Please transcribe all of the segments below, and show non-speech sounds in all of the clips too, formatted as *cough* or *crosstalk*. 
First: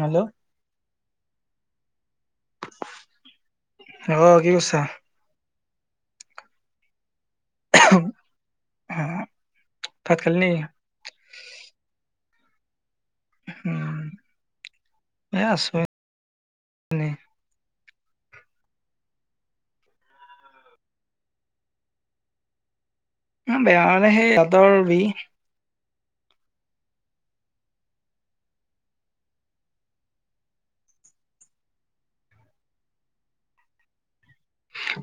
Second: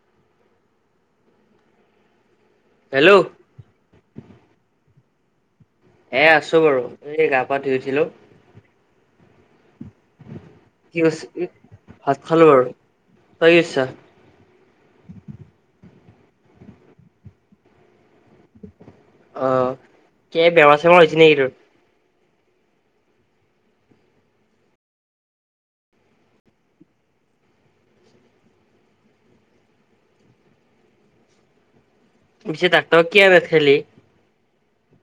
Hello hello অঁ কি কৰিছা? এ আছো বাৰু এই গা, পা ধুই উঠিলো। অ ভাত, খালি নি কি কৰিছে ই ভাত খালো বাৰু তই কি কৰিছা এই আছোঁ এনেই। অ কিবা বেমাৰ চেমাৰ হৈছে নেকি তোৰ? ন বেয়া মানে সেই দাতৰ বিষ। পিছে ডাক্টৰ কিয় নথলি।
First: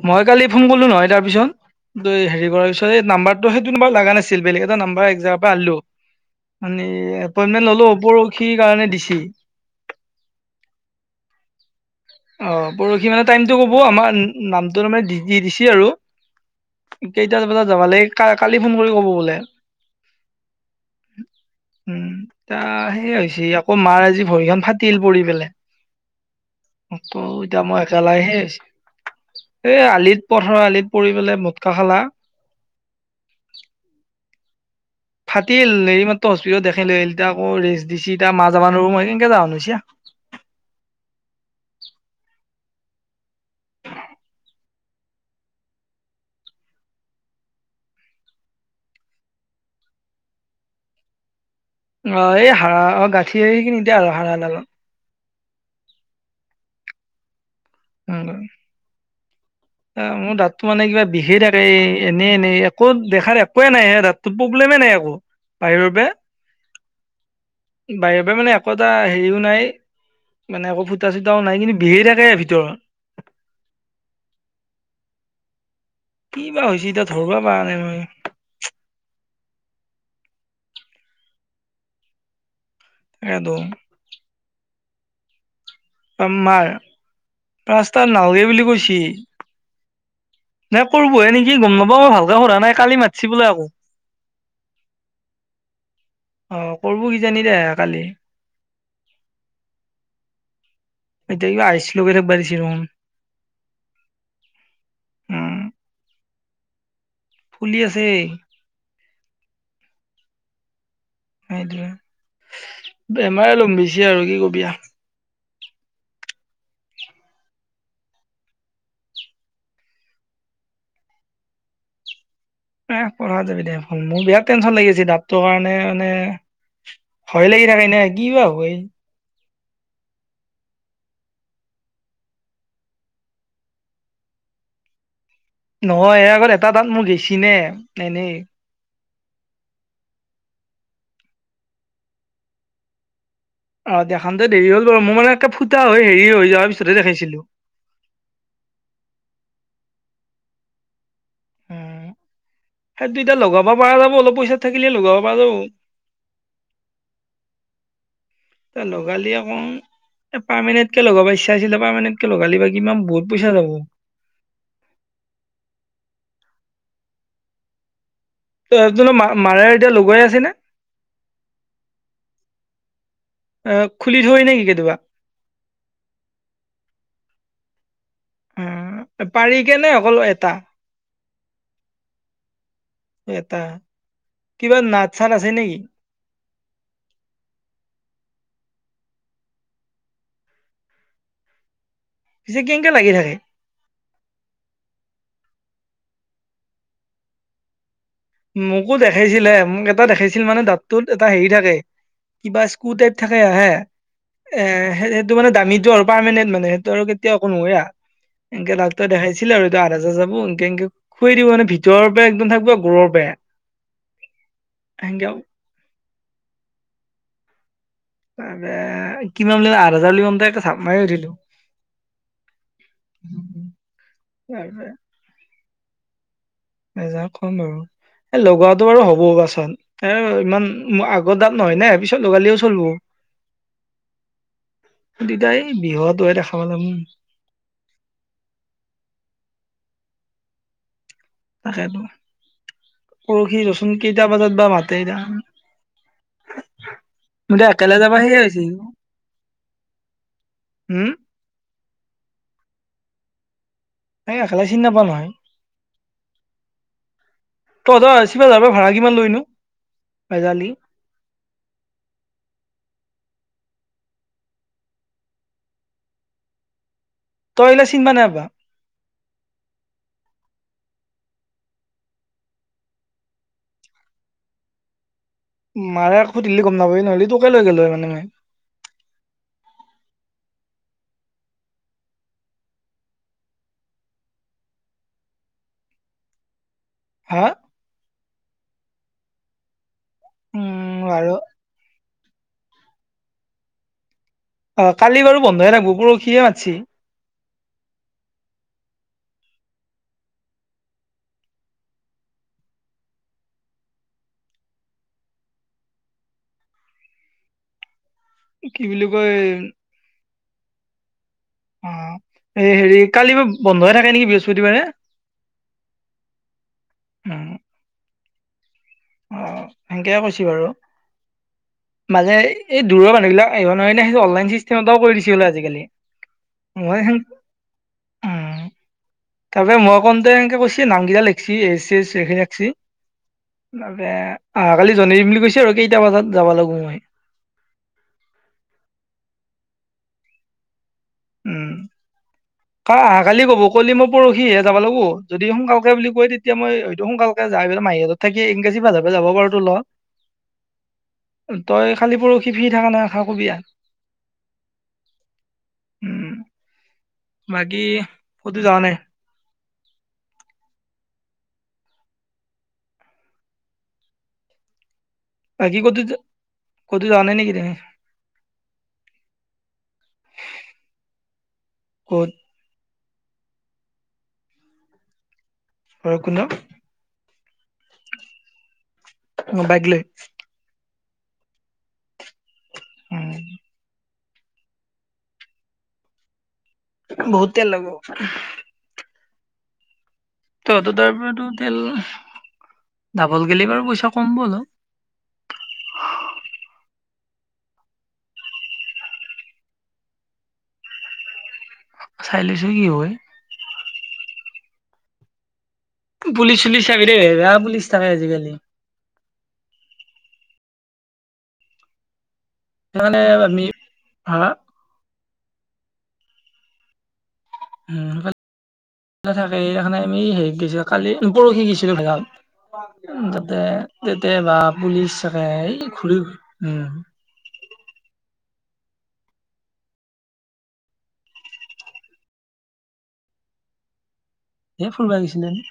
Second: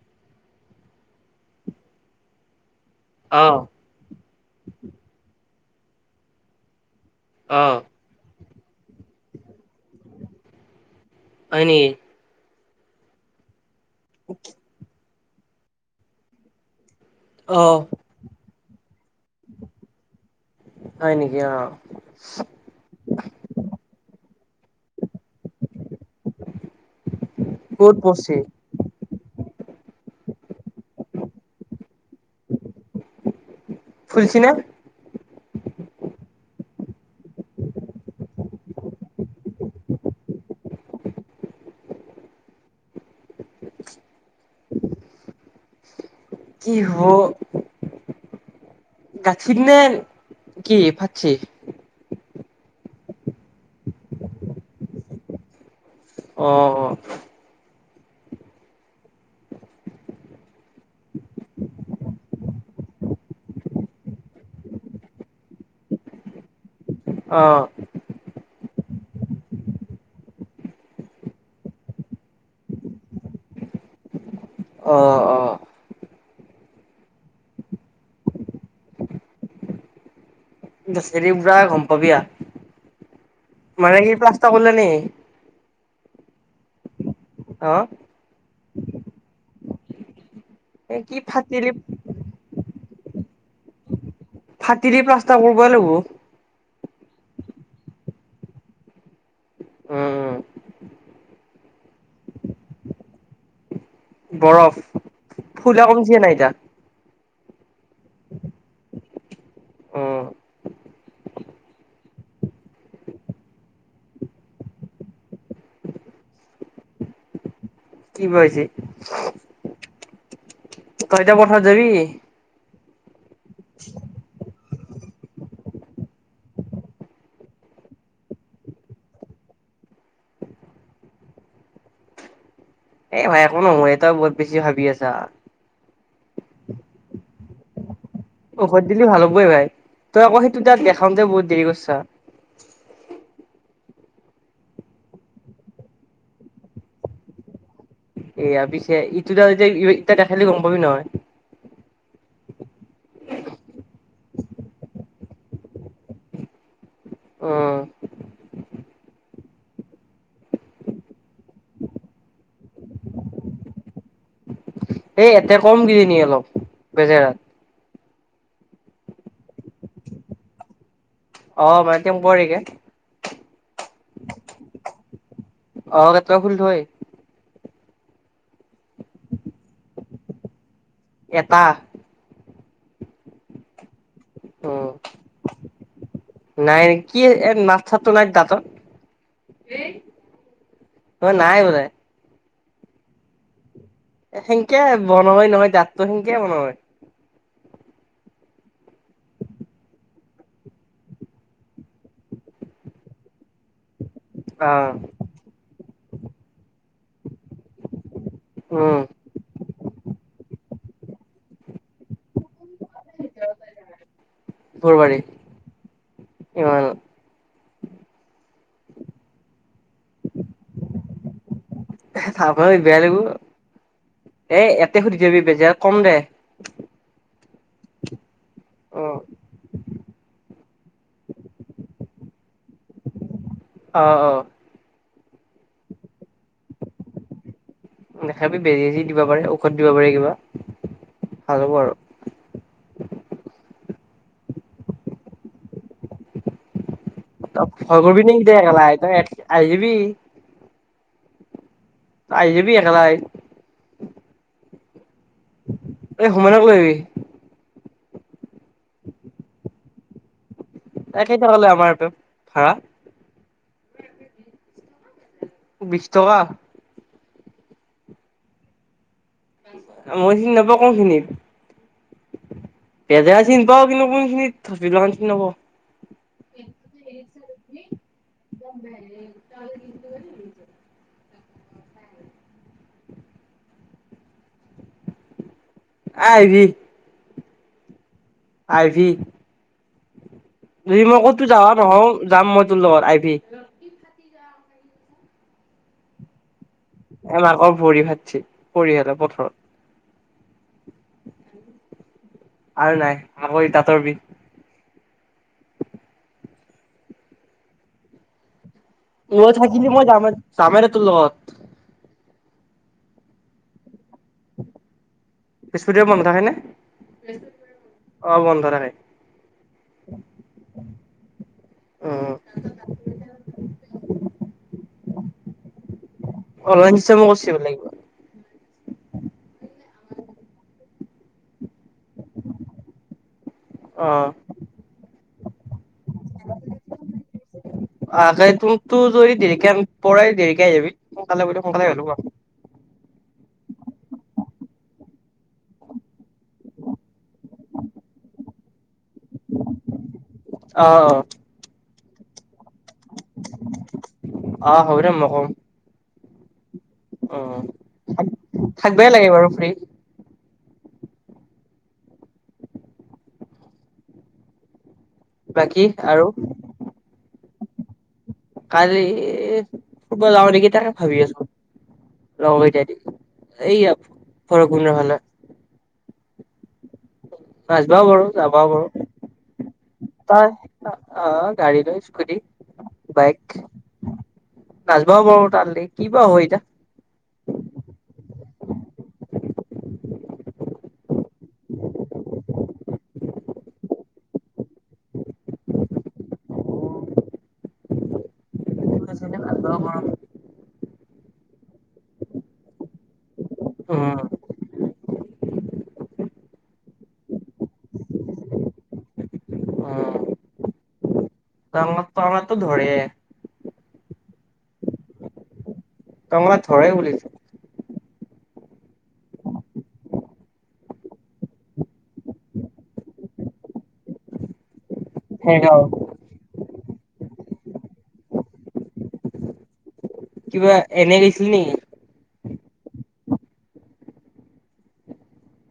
মই কালি ফোন কৰিলো নহয় তাৰ পিছত হেৰি কৰাৰ পিছত এই অ নাম্বাৰতটো সেইটো নম্বাৰ লগা নাছিল। বেলেগ এটা নাম্বাৰ এক জেগাপা আনিলো আনি এপ অ ইনমেন্ত ললো। পৰশীৰ কাৰণে দিছে। হয় নেকি। অ পৰহি মানে টাইমতটো কব আমাৰ নামটো তাৰানে দি দিছে আৰু কেইটা অ বজাত যাবা লাগ কালি ফোন কৰি ক'ব বোলে। উম হয় নেকি অ তা, আহ সেইয়ে হৈছে আকৌ মাৰ আজি ভৰিখন ফাটিল পৰি পেলাই। অ তৌ এতিয়া মই ক'ত একেলাহে পৰছি আছে। এই আলিত পথাৰ আলিত পৰি পেলাই মটকা খালা। ফুলিচে নে। *inaudible* ফাটিল হেৰি মাত্ৰ হস্পিটত দেখাই লৈ আহিলতি আকৌ ৰেষ্ট দিছিতি মা যাব নোৱাৰো মই সেই কাৰনে যাব *unintelligible* কি হব। গাথিত নে কি ফাটছে, অ এই হাড়া অ গাঁঠি এই খিনিতে এতিয়া আৰু হাড় ডালত। অ, *unintelligible* অ' মোৰ দাঁতটো মানে কিবা বিষেই থাকে। এই এনেই এনেই একো দেখাৰ একোৱে নাই হে দাত, একো প্ৰব্লেমে নাই একো বাহিৰ পৰা, অ, বাৰে বাৰে মানে একো এটা হেৰিও নাই। মানে একো ফুটা চুটাও নাই কিন্তু বিষাই থাকে ভিতৰত। অ, কি বা হৈছে এতিয়া ধৰবা পৰা নাই মই। চেৰি বুঢ়া গম পাবি ইয়া। হেল্ল, মানে কি পিলাস্তা কৰিলে নেকি। আমাৰ অ ৰাস্তা নাালগে বুলি কৈছে। নাই এ কি কৰবহে নেকি ফাটিলি গম নাপা মই ভালকে সুধৰা নাই কালি মাতিছিল বোলে আকৌ, ফাটি দি প্ৰস্তাৰ কৰিবই লাগিব। অ কৰব কিজানি দে কালি। উম উম এতিয়া কিবা আইচ লে থাকিব বাঢ়িছে দেখোন। বৰফ উম ফুলা কমিচে নাই এতিয়া। ফুলি আছে। উম সেইটোয়ে বেমাৰে লম্ভিছে আৰু কি কবিয়াও, কি পাইছে। কইটা পঠত যাবি। প্ৰ পঢ়া যাবি দে মোৰ বিৰাট টেনচন লাগি আছে দাঁতটো কাৰণে মানে। ভয় লাগি থাকে নে কিবা হয়। এই ভাই একো নহয় এটাও বহুত বেছি ভাবি আছা। নহয় এই আগত এটা দাত মোৰ গেছিলে নে এনেই, ঔষধ দিলে ভাল হ'বে ভাই তই আকৌ হেটো তাত দেখাওতে বহুত দেৰি কৰিছা। অ দেখাওতে দেৰি হ'ল বাৰু মই মানে একে ফুটা হৈ হেৰি হৈ যোৱাৰ পিছতে দেখাইছিলো। এয়া পিছে ইটো ই এ খালি গম পাবি নহয়। সেই দুইটা লগাব পৰা যাব অলপ পইচা থাকিলে লগাব পৰা যাব। অঁ, এ, লগালিয়ে অকণ। এ, পাৰ্মেনেন্ট কে লগাব ইচ্ছা আছিলে। পাৰ্মেনেণ্ট কে লগালে বা কিমান বহুত পইচা যাব। এই, এতে কম কিনি নিয়ে অলপ বেজেৰাত। তোৰ, তোৰ ত' মাৰাৰ এতিয়া, লগুৱাই আছেনে? *inaudible* অ মানে টেম্পৰাৰীকে আঁ খুলি থয় নেকি কেতিয়াবা? অ'! কেতিয়াবা খুলি থয়। অ'! পাৰি কেনে অকল, এটা। এটা। এটা, কিবা উম নাত-চাত আছে নেকি? নাই, কি এই, এ, নাত-চাতটো নাই দাঁতত। তই নাই বোলে। পিছে, কেনেকে লাগি থাকে? সেনকে, বন্ধ নহয়, নহয় দাঁতটো, সেনকে বন্ধ হয়। মোকো দেখাইছিলে, মোক এটা দেখাইছিল মানে, দাঁতটোত এটা হেৰি থাকে। কিবা, স্কু টাইপ থাকে আহে। এ, অ সেইটো মানে, দামীটো আৰু পাৰ্মেনেণ্ট মানে, সেইটো আৰু কেতিয়াও একো নহয়, আও। এনকে উম ডাক্তৰে দেখাইছিলে আৰু এইটো *unintelligible* এনকে, এনকে খুৱাই দিব মানে, ভিতৰ পৰা একদম থাকিব আৰু *unintelligible* বে, ঘৰবাৰী। কিমান? *unintelligible* কিমান বুলি কয়? আঠ হাজাৰ বুলি গম পায়, জাপ মাৰি উঠিলোঁ। *unintelligible* বেয়া লাগিব। এ, এয়াতে সুধি থবি, বেজাৰত কম দে। এজাৰ কম বাৰু। এ, লগোৱাটো বাৰু অ হ'ব বাচোন। এ, ইমান আগৰ দাত নহয় না, পিছত লগালেও চলিব। অ' অ'! দেতাই, বিহুতোহে দেখা পালোঁ, আমি। তথাপি, বেজি দি দিব পাৰে, ঔষধ দিব পাৰে কিবা। ভাল হ'ব আৰু তাকেইতো। পৰহি ৰ'চোন, কেইটা বজাত বা মাতে এতিয়া। মোৰ এতিয়া একেলে যাবা *unintelligible* সেয়ে তই হৈছে। আহি যিবি। উম! আহি যাবি একেবাৰে। এই, খালে চিনি নাপাওঁ নহয়। এই, হোমেনক লৈ আহিবি? তহঁতৰ, *unintelligible* পৰা ভাড়া কিমান লৈনো? *unintelligible* একেইতো, ক'লে আমাৰ এইটো, ভাড়া। বিশ টকা। তই এনে, চিনিব নাই পৰা? মই চিনি নেপাওঁ, কোন খিনিত? *unintelligible* চিনি পাওঁ। কিন্তু, কোনখিনিত *unintelligible* চিনি নাপাওঁ। মাৰে আকৌ, দিলে গম নাপাব, নহ'লে। তোকে লৈ গ'লো, হয় মানে মই। *unintelligible* আহিবি? হা? আহিবি? যদি উম মই আৰু ক'তো যাৱা নহওঁ, যাম মই তোৰ লগত। আহিবি? অ কালি বাৰু বন্ধহে থাকিবো পৰহি মাতছি। এ মাকৰ ভৰি ভাগছি পৰি হেতৰ পথাৰত। আৰু নাই আবৈ দাঁতৰ বিষ। কি বুলি কয়? ৰৈ থাকিবি মই যামে, যামেৰে তোৰ লগত। অ এই হেৰি কালি বা বন্ধই থাকে নেকি বৃহস্পতিবাৰে। বৃহস্পতি বন্ধ থাকে নে উম অ বন্ধ থাকে। অ সেনেকে কৈছ বাৰু। উম মানে এই দূৰ মানুহবিলাক আহিব নোৱাৰিলে সেই অনলাইন চিষ্টেম এটাও কৰি দিছে বুলে আজিকালি। অলাইন মই সেন চাব কৈছে। বিচাৰিব লাগিব। তাৰ পৰা মই কনকতে এনেকে কৈছে নামকেইটা লিখিছ এচি- তাৰ অ অহা কালি জনাই দিম বুলি কৈছে আৰু কেইটা বজাত যাবা লাগো মই। আহা কালি তমতো যদি দেৰিকে পৰে দেৰিকে আহ যাবি সোনকালে গলি সোনকালে আহিব লাগিব। কাহ অহাকালি ক'ব ক'লি মই পৰহিহে যাব লাগো যদি সোনকালকে বুলি কয় তেতিয়া মই হয়েইটো সোনকাল- যাই পেলাই মাহিৰহঁত থাকি ইংৰাজী ভাৰ পৰা যাব পাৰো তো ল'ৰা। অঁ অঁ। তই খালি পৰহি ফ্ৰী থাকা নাই আশা কবিয়া? অ হবিদে মই কম। উম। অঁ বাকী ক'তো যোৱা নাই, থাকবাই লাগে বাৰু ফ্ৰী। বাকি বাকী ক'ত যো, আৰু ক'ত যোৱা নাই নেকি এতিয়া? কালি ফুৰিব যাওঁ নেকি তাকে ভাবি আছো। ক'ত ৰঙইটাই দি এইয়া ফৰ গুন ফালে। হয় কোননো। নাচবাও পাৰো যাবাও পাৰো। অ বাইক লৈ? অ অ গাড়ী লৈ স্কুটি উম, বাইক। নাচবাও পাৰো তাল কিবা হয় এতিয়া। বহুত তেল লাগব। তহঁতৰ তাৰ পৰাতো তেল, ডাবল গলে বাৰু পইচা কম হ'ব বাৰু অলপ। *unintelligible* খাই লৈছো কি হয়? উম। পুলিচ চুলিচ চাবি দেই বেয়া পুলিচ থাকে আজিকালি? টংলা টংলাতো ধৰে। সিমানে আমি হা। টংলাত ধৰেই পুলিছে। উম সেইফালে থাকে এইকাৰণে আমি হেৰি গছিলো কালি পৰহি গৈছিলো ভয়ত- তাতে তেতিয়াবা পুলিচ চাগে এই ভেগাঁও। ঘূৰি, উম। কিবা এনে গৈছিলি নেকি? এ ফুৰিবা গিছিল এনে।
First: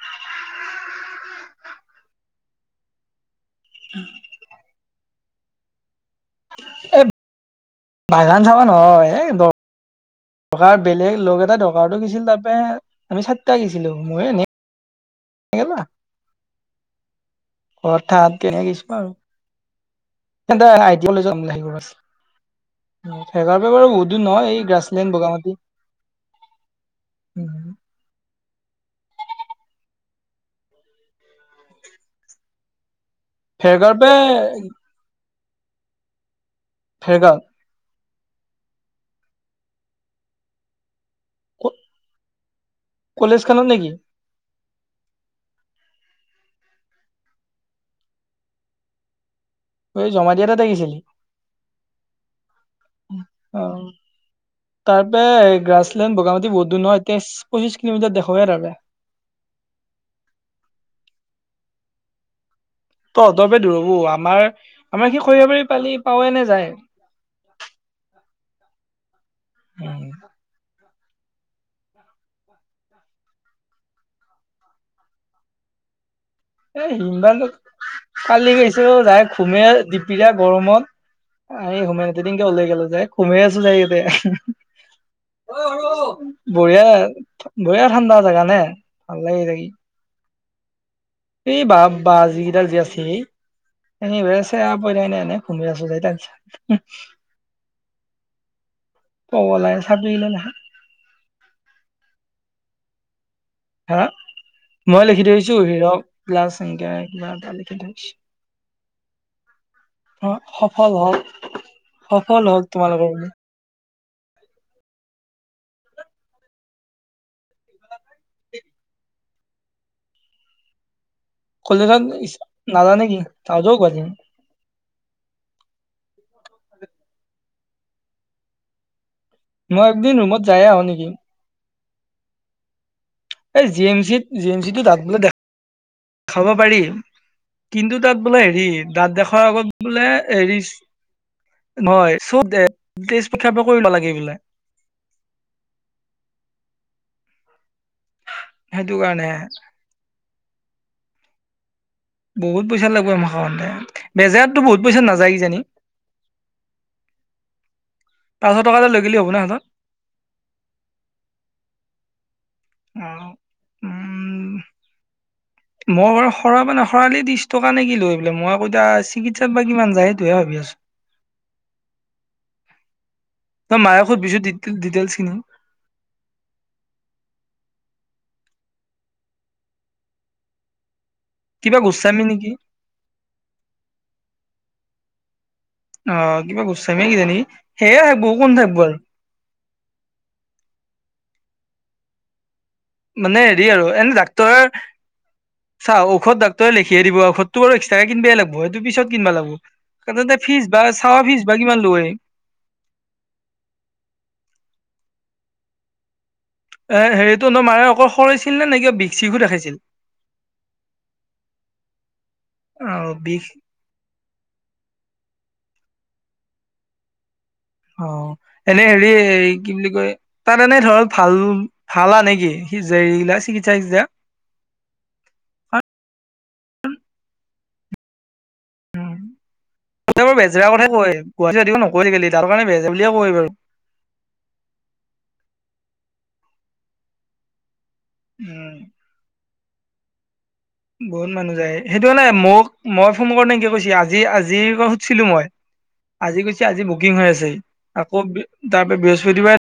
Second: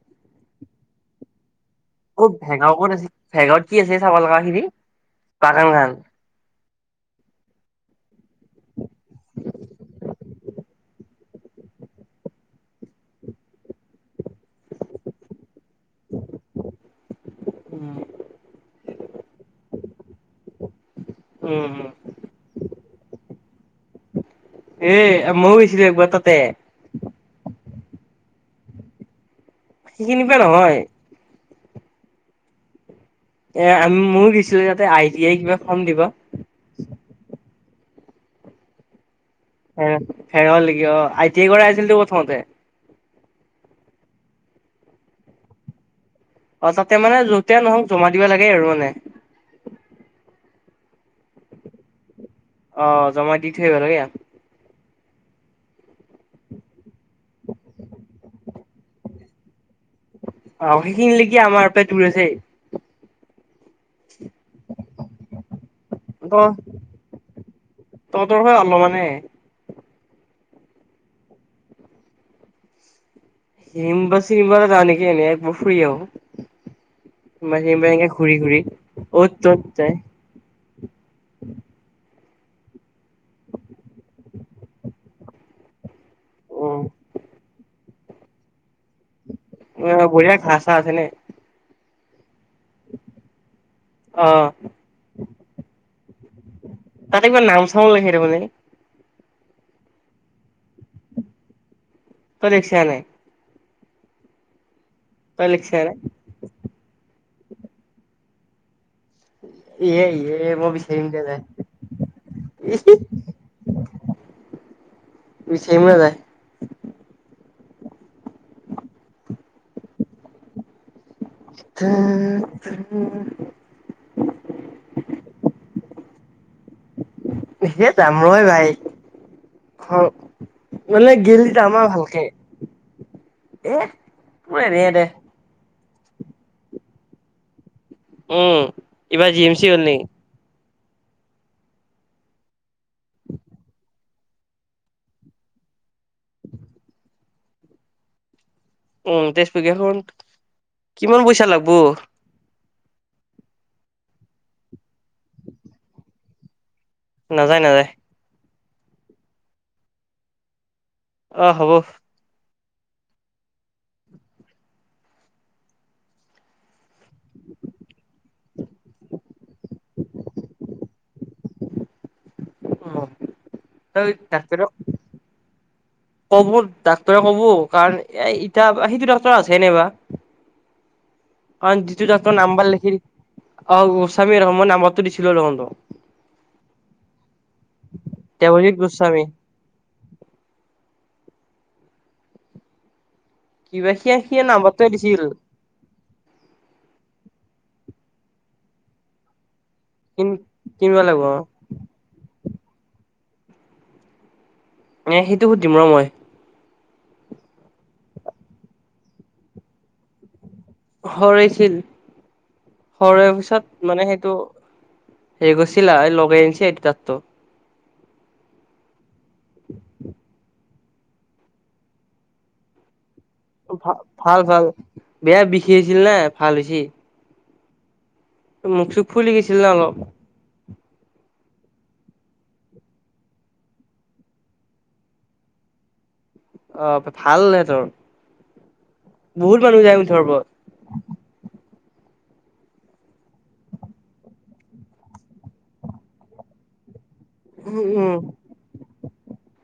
ক'ত ভেৰগাঁৱত ক'ত আছে ভেৰগাঁৱত কি আছে চাব লগা খিনি বাগান খান। এই বাগান চাবা নহয় এই দৰ- টকাৰ বেলেগ লগ এটা দৰকাৰো গিছিল তাৰাপে আমি চাৰিটা গছিলো ময়ে এনে- এ লৰা উম হঠাৎ কে গৈছো ন। সিহনতে কলেজত উম *unintelligible* সেইকাৰণেটো বাৰু বহুত দূৰ নহয় এই এ গ্ৰাছলেণ্ড মইও গৈছিলো একবাৰ তাতে। উম *unintelligible* সিখিনিৰ পা নহয়। এ ফেৰগাঁৱৰ আমি পৰা ময়ো দিছিলে তাতে আই টি আই কিবা ফৰ্ম দিব। ভেৰগাঁৱত। ফেৰ ফেৰ হ'ল নেকি অ আই টি আই কৰাই আছিলতো প্ৰথমতে। কলেজ খানত নেকি? অ তাতে মানে যতে নহওক জমা দিবা লাগে আৰু মানে। ঐ জমা দিয়া তাতে গিছে। অ জমাই দি থৈ অ আহিবা লাগে। তাৰ পে গ্ৰাছলেণ্ড বগামাটী বহুত নহয় তেইশ পঁচিশ কিলোমিটাৰ দেখুৱাৱে *unintelligible* অ সেইখিনিলেক কি আমাৰ পৰা দূৰ আছে। তহঁতৰপে দূৰ হব আমাৰ আমাৰ সি খৰিয় বাৰী পালি ত পাৱওে নে যায়। তহঁতৰ পাৰ আমাৰ মানে। হোম। হিম বা চিমিবা যাও নেকি মই ফুৰি আহো। এ হিমবা হিৰিম্বা চিৰিম্বা এনেকে ঘূৰি কালি ঘূৰি গৈছো যাই অ'ত ঘূমে। ত'ত যায় পৰা গৰমত আমি সোমাই তেদিনকে ওলাই গলো যাই সোমাই আছো যাই ইয়াতে। উম বঢ়িয়া বঢ়িয়া ঠাণ্ডা জোগা নে ভাল লাগে থাকি। অ বঢ়িয়া ঘাঁ চাহ আছে নে? এই বা বাহ যি কেইডাল যি আছে। সব অ আছেপ *unintelligible* থনে এনেই ঘুমি আছো য তাৰ পিছত। তাতে কিবা নাও, থ ল সেটো মানে। অব লাইন চাবদিলৈ নহা। তই লিকচা নাই। হা মই লিখি তই থৈছো লিখছা নাই হিৰক্লাচ সিংক কিবা এটা লিখি থৈছো। ইয়ে অ ইয়ে মই সফল বিচাৰিম হল দে যায় সফল হল তোমালোকৰ। বি চেইমে জাই। সেই কেইটা নাজানে কি নাজাও কেইদিন। সে যাম ৰ হে ভাই। মই ঘৰ একদিন ৰুমত যায়ে আহো নেকি মানে গেল আমাৰ ভালকে। এই এ জি এম চিত জি এম মোৰ চিটো এনে তাক দে বোলে দেখাব পাৰি। কিন্তু তাত বোলে উম হেৰি দাঁত এইবাৰ জি দেখাৰ এম চি হ'ল আগত নি বোলে। এৰি নহয় চব তেইছ পক্ষাৰ পৰা কৰিব নালাগে বোলে। সেইটো কাৰণে উম তেজপুৰ এখন কিমান পইচা লাগব। বহুত পইচা লাগিব এমাহতে বেজাৰতো বহুত পইচা নাযায় কিজানি? নাযায় নাযায়। পাঁচশ টকা এটা লৈ' গ'লে হ'ব না হাতত। অঁ, হ'ব। অঁ। মই বাৰু সৰা বা নসৰা খৰালি ত্ৰিছ টকা নে কিলো এই বোলে মই আকৌ এয়া চিকিৎসাত বা কিমান যায় সেইটোহে ভাবি আছো। অঁ। এ মায়ে যে দিছে ডিটেইলছ খিনি কব ডাক্তৰে কব কাৰণ এ এতিয়া সেইটো ডাক্তৰ আছে না নাই বা *inaudible* অ যিতো গোস্বামী ডক্টৰৰ নেকি নাম্বাৰ লিখি দিছিলো অ গোস্বামী ডক্টৰৰ নাম্বাৰটো দিছিলো অ কিবা গোস্বামীয়ে কিজানি সেয়ে বহু কোন দেৱজিত থাকব গোস্বামী মানে হেৰি আৰু কিবা সিয়ে এনে সিয়ে ডাক্তৰৰ নাম্বাৰটোৱে দিছিল চা ঔষধ ডাক্তৰে লিখিহে দিব ঔষধতো আৰু এক্সট্ৰাকে কিনবাই লাগ-ব সেইটো পিছত কিন-বাই লাগ-ব তাতে কিন এতিয়া ফিজ বা কিনিব চাৱা লাগিব অ ফিজ বা কিমান লয় এ সেইটো সুধিম ৰ মই এ হেৰিতটো নয় মায়ে অকল সৰইছিল নে নে বিষ চিকো দেখাইছিল সৰাইছিল অ' সৰৱাৰ বিষ পিছত মানে সেইটো হেৰি গৈছিলা লগাই আন-ছে এইটো তাতো অ এনে হেৰি এ কি বুলি কয় তাত মানে ধৰক ভাল ভালা নেকি সি যে ইগিলাত ভাল ভাল ভাল বেয়া বিষাইছিল না ভাল হৈছি মূখ চুক ফুলি গৈছিল না অলপ এ বাৰ বেজৰা কথা কয় গুৱাহাটীতেও নকৈ আজি কালি তাৰ কাৰণে বেজৰা বুলিয়ে কয় বাৰু অ ভালনে তোৰ উম বহুত মানুহ যায় মুঠৰওপৰত বহুত মানুহ যায় সেইটো কাৰানে মোক মই ফোন কৰতে এন-কে কৈছ আজি আজিৰ ক সুধিছিলো মই আজি কৈছে আজি বুকিং হৈ আছে উম আকৌ উম তাৰ পৰা বৃহস্পতিবাৰে